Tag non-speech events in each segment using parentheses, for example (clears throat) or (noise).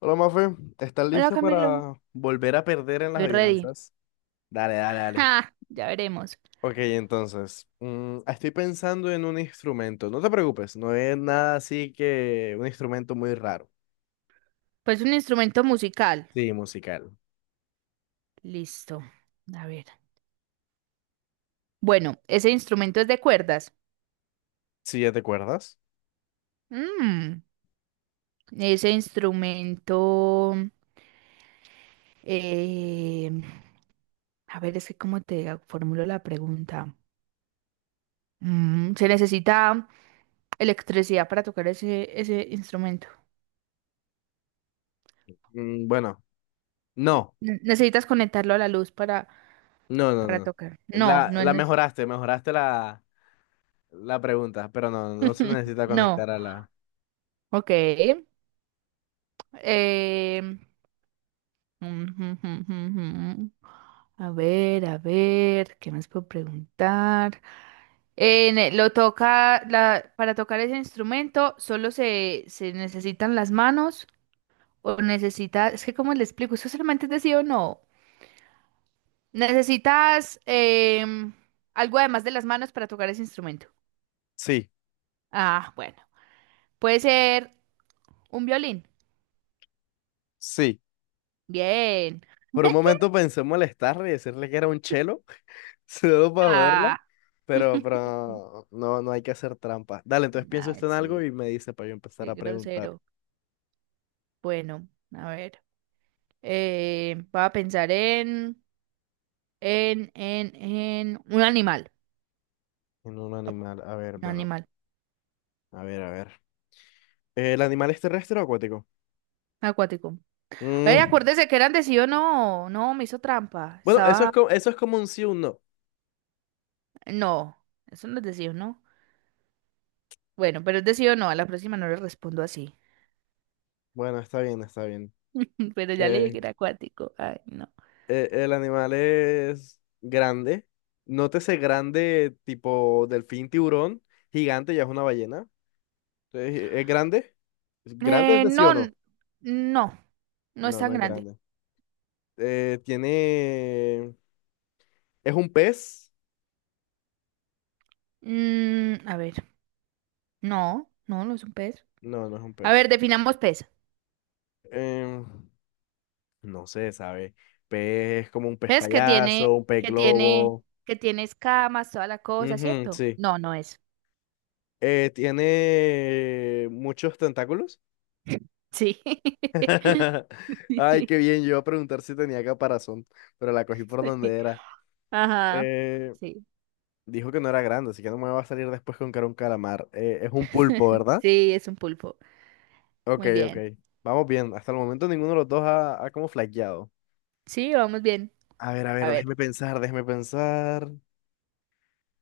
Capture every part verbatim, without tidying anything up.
Hola, Mafe, ¿estás Hola lista Camilo, para volver a perder en las estoy ready. adivinanzas? Dale, dale, dale. Ah, ya veremos. Ok, entonces, mm, estoy pensando en un instrumento. No te preocupes, no es nada así que un instrumento muy raro. Pues un instrumento musical. Sí, musical. Listo. A ver. Bueno, ese instrumento es de cuerdas. Sí, ¿ya te acuerdas? Mm, ese instrumento. eh, a ver, es que cómo te formulo la pregunta. Mm, ¿se necesita electricidad para tocar ese, ese instrumento? Mm, bueno, no, Ne- ¿Necesitas conectarlo a la luz para, no, no, para no. tocar? No, La, no la es. mejoraste, mejoraste la, la pregunta, pero no, no se nece- (laughs) necesita No. conectar a la... Ok. Em, Ujujujujú. A ver, a ver, ¿qué más puedo preguntar? En el- lo toca, la, para tocar ese instrumento, solo se, se necesitan las manos o necesita es que cómo le explico, eso solamente es de sí o no. Necesitas em, algo además de las manos para tocar ese instrumento. Sí, Ah, bueno, puede ser un violín. sí. Bien. Por un (laughs) momento pensé en molestarle y decirle que era un chelo, (laughs) solo para joderla. Ah, Pero, pero no, no hay que hacer trampa. Dale, entonces piensa ay, usted en algo sí, y me dice para yo empezar qué a preguntar. grosero. Bueno, a ver. Eh, voy a pensar en, en, en, en un animal. En un animal, a ver, Un bueno, animal a ver, a ver. ¿El animal es terrestre o acuático? acuático. Ay, Mm, acuérdese que eran de sí o no. No, me hizo trampa. bueno, eso es Estaba. como, eso es como un sí o un no. No, eso no es de sí o no. Bueno, pero es de sí o no. A la próxima no le respondo así. Bueno, está bien, está bien. (laughs) Pero ya le dije que Eh, era acuático. Ay, no. eh, el animal es grande. Nótese grande, tipo delfín, tiburón, gigante, ya es una ballena. Entonces, ¿es grande? ¿Grande es Eh, de sí no, o no? n- no. No es No, tan no es grande. grande. Eh, tiene... ¿Es un pez? Mm, a ver. No, no, no es un pez. No, no es un A pez. ver, definamos pez. Em, no sé, ¿sabe? Pez es como un pez ¿Ves que tiene, payaso, un pez que tiene, globo. que tiene escamas, toda la cosa, Ujú, ¿cierto? sí. No, no es. Eh, ¿tiene muchos tentáculos? Sí. (laughs) Ay, qué (laughs) Sí. bien. Yo iba a preguntar si tenía caparazón, pero la cogí por donde sí. era. Ajá. Eh, Sí. dijo que no era grande, así que no me va a salir después con que era un calamar. Eh, es un pulpo, ¿verdad? Sí, es un pulpo. Ok, Muy ok. bien. Vamos bien. Hasta el momento ninguno de los dos ha, ha como flaqueado. Sí, vamos bien. A ver, a A ver, ver. déjeme pensar, déjeme pensar.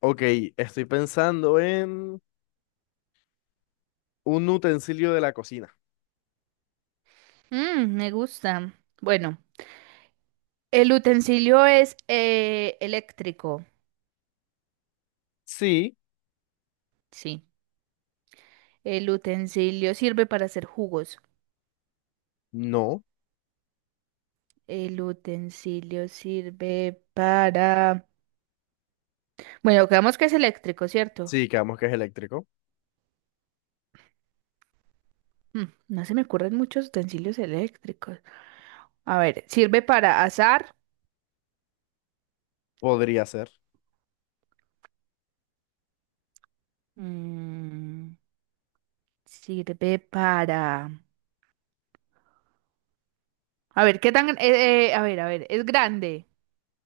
Ok, estoy pensando en un utensilio de la cocina. Mm, me gusta. Bueno, el utensilio es eh, eléctrico. Sí, Sí. El utensilio sirve para hacer jugos. no, El utensilio sirve para... Bueno, creemos que es eléctrico, ¿cierto? sí, quedamos que es eléctrico. Mm, No se me ocurren muchos utensilios eléctricos. A ver, sirve para asar. Podría ser. Mm, sirve para... A ver, ¿qué tan... eh, eh, a ver, a ver, es grande.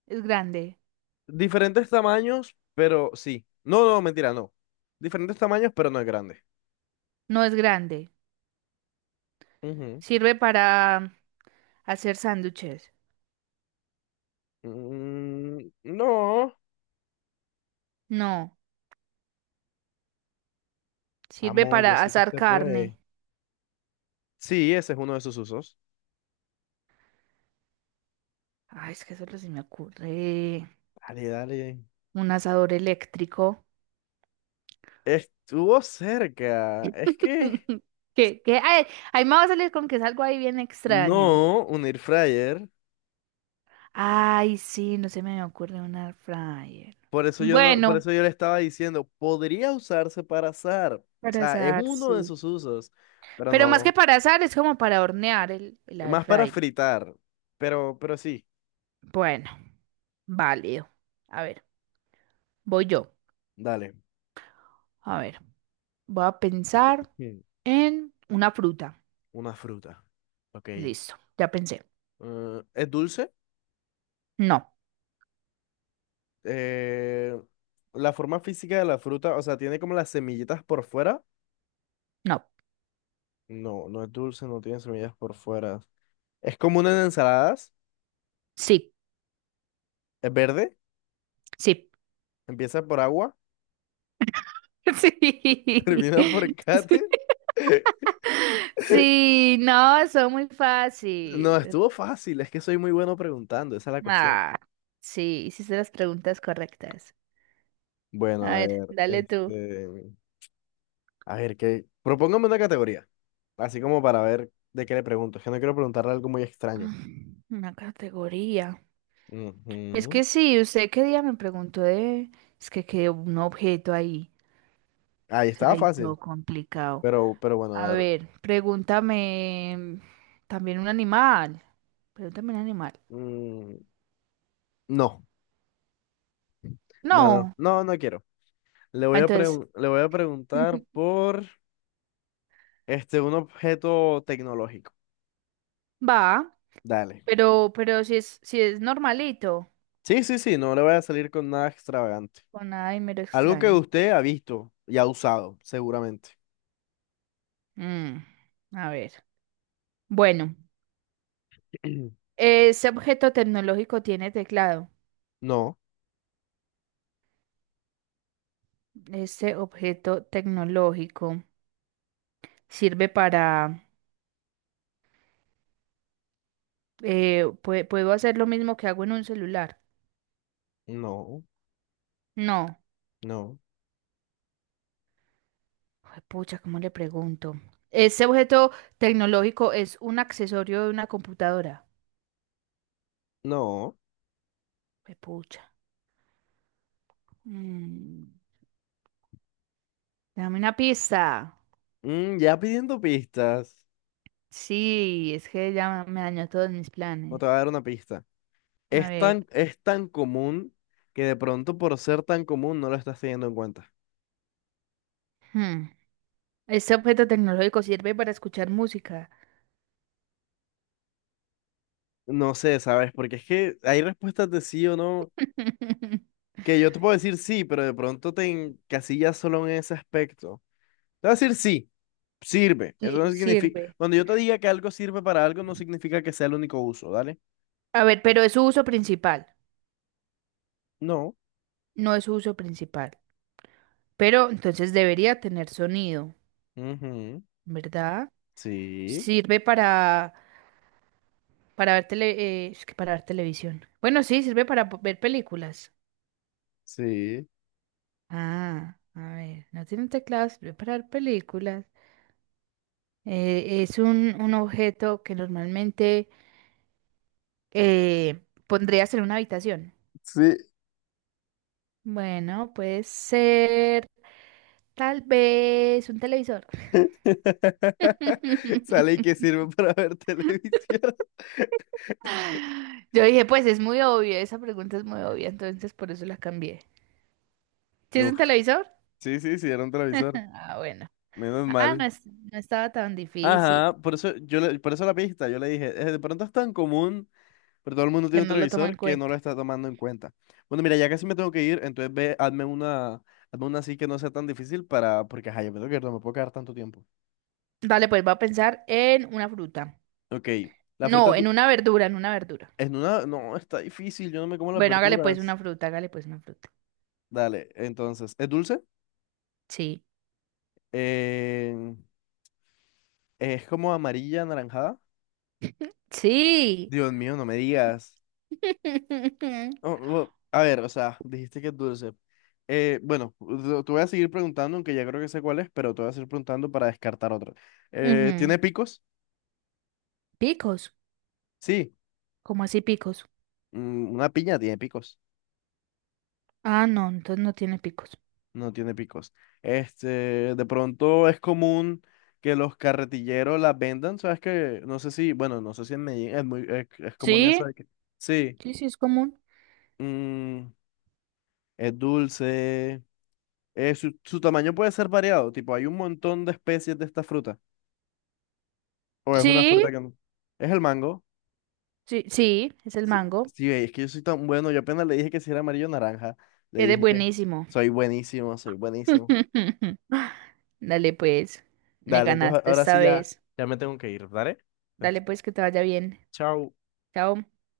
Es grande. Diferentes tamaños, pero sí. No, no, mentira, no. Diferentes tamaños, pero no es grande. No es grande. Ujú. Sirve para hacer sándwiches. Mm, no. No. Sirve Vamos, yo para sé que asar usted carne. puede. Sí, ese es uno de sus usos. Ay, es que solo se me ocurre Dale, dale. un asador eléctrico. Estuvo cerca. Es que (laughs) ¿Qué? ¿Qué? Ay, ahí me va a salir con que es algo ahí bien extraño. no, un air fryer. Ay, sí, no se me ocurre un air fryer. Por eso yo no, por Bueno, eso yo le estaba diciendo, podría usarse para asar. O para sea, es asar, uno de sí. sus usos, pero Pero más que no. para asar, es como para hornear el, el air Más para fryer. fritar. Pero, pero sí, Bueno, válido. A ver, voy yo. dale. A ver, voy a pensar Hmm, en una fruta. una fruta. Ok. Eh, Listo, ya pensé. ¿es dulce? No, Eh, la forma física de la fruta, o sea, tiene como las semillitas por fuera. no. No, no es dulce, no tiene semillas por fuera. Es común en ensaladas. Sí, Es verde. sí. (laughs) Empieza por agua. (laughs) Termina por Sí. cate. (laughs) Sí, no, son muy No, fácil. estuvo fácil, es que soy muy bueno preguntando, esa es la cuestión. Ah, sí, hiciste las preguntas correctas. Bueno, A a ver, ver, dale tú. este, a ver, que propóngame una categoría, así como para ver de qué le pregunto, es que no quiero preguntarle algo muy extraño. Ah, una categoría. Es Ujú. que sí, usted qué día me preguntó de... Es que quedó un objeto ahí. Ahí O sea, estaba ahí todo fácil, complicado. pero, pero bueno, A a ver, ver, pregúntame también un animal. Pregúntame un animal. mm, no, no, no, No. no, no quiero. Le voy Ah, a entonces, pregun- le voy a preguntar (laughs) por, este, un objeto tecnológico. va, Dale. pero, pero si es, si es normalito. Sí, sí, sí, no le voy a salir con nada extravagante. Con nada y mero Algo que extraño. usted ha visto y ha usado, seguramente. Mm, a ver. Bueno, (clears throat) ese objeto tecnológico tiene teclado. No, Este objeto tecnológico sirve para... eh, pue- ¿puedo hacer lo mismo que hago en un celular? no, No. no, Ay, pucha, ¿cómo le pregunto? ¿Ese objeto tecnológico es un accesorio de una computadora? no. Ay, pucha. Mm, dame una pista. Mm, ya pidiendo pistas. Sí, es que ya me dañó todos mis O planes. te voy a dar una pista. A Es ver. tan, es tan común que de pronto por ser tan común no lo estás teniendo en cuenta. hmm, ¿Este objeto tecnológico sirve para escuchar música? No sé, ¿sabes? Porque es que hay respuestas de sí o no (laughs) que yo te puedo decir sí, pero de pronto te encasillas solo en ese aspecto. Te voy a decir sí, sirve. Eso no Sí, significa... sirve. Cuando yo te diga que algo sirve para algo, no significa que sea el único uso, ¿dale? A ver, pero es su uso principal. No. No es su uso principal, pero entonces debería tener sonido, Ujú. ¿verdad? Sí, Sirve para, para ver tele, eh, es que para ver televisión. Bueno, sí, sirve para po- ver películas. sí. Ah, a ver, no tiene teclado, sirve para ver películas. Eh, es un, un objeto que normalmente eh, pondrías en una habitación. Sí, Bueno, puede ser tal vez un televisor. (laughs) sale y que (laughs) sirve para ver (laughs) televisión. Yo dije, pues es muy obvio, esa pregunta es muy obvia, entonces por eso la cambié. ¿Sí es Uf, un televisor? sí, sí, sí, era un televisor. Ah, bueno. Menos Ah, no, mal. es- no estaba tan difícil, Ajá, por eso, yo le- por eso la pista, yo le dije, "Eh, de pronto es tan común, pero todo el mundo tiene que un no lo tomo en televisor que no cuenta. lo está tomando en cuenta. Bueno, mira, ya casi me tengo que ir, entonces ve, hazme una, hazme una así que no sea tan difícil para, porque ajá, yo me tengo que ir, no me puedo quedar tanto tiempo. Dale, pues va a pensar en una fruta. Ok, la fruta No, en du- una verdura, en una verdura. es una, no, está difícil, yo no me como las Bueno, hágale pues verduras. una fruta, hágale pues una fruta. Dale, entonces, ¿es dulce? Sí. Eh, Es como amarilla, anaranjada. (laughs) Sí. Dios mío, no me digas. Oh, (laughs) oh, a ver, o sea, dijiste que es dulce. Eh, bueno, te te voy a seguir preguntando, aunque ya creo que sé cuál es, pero te voy a seguir preguntando para descartar otra. Eh, Ujú. ¿tiene picos? Picos. Sí. ¿Cómo así picos? Mm, una piña tiene picos. Ah, no, entonces no tiene picos. No tiene picos. Este, de pronto es común que los carretilleros las vendan, ¿sabes que no sé si, bueno, no sé si en Medellín es muy, es, es común eso Sí, de que... Sí, sí, sí, es común. mm, es dulce. Eh, su, su tamaño puede ser variado, tipo, hay un montón de especies de esta fruta. O es una fruta Sí, que no. Es el mango. sí, sí, es el Sí, mango. sí, es que yo soy tan bueno. Yo apenas le dije que si era amarillo o naranja. Le Eres dije que buenísimo. soy buenísimo, soy buenísimo. (laughs) Dale pues, me Dale, entonces a- ganaste ahora esta sí ya, vez. ya me tengo que ir, ¿vale? Dale Entonces, pues que te vaya bien. chao. Chao.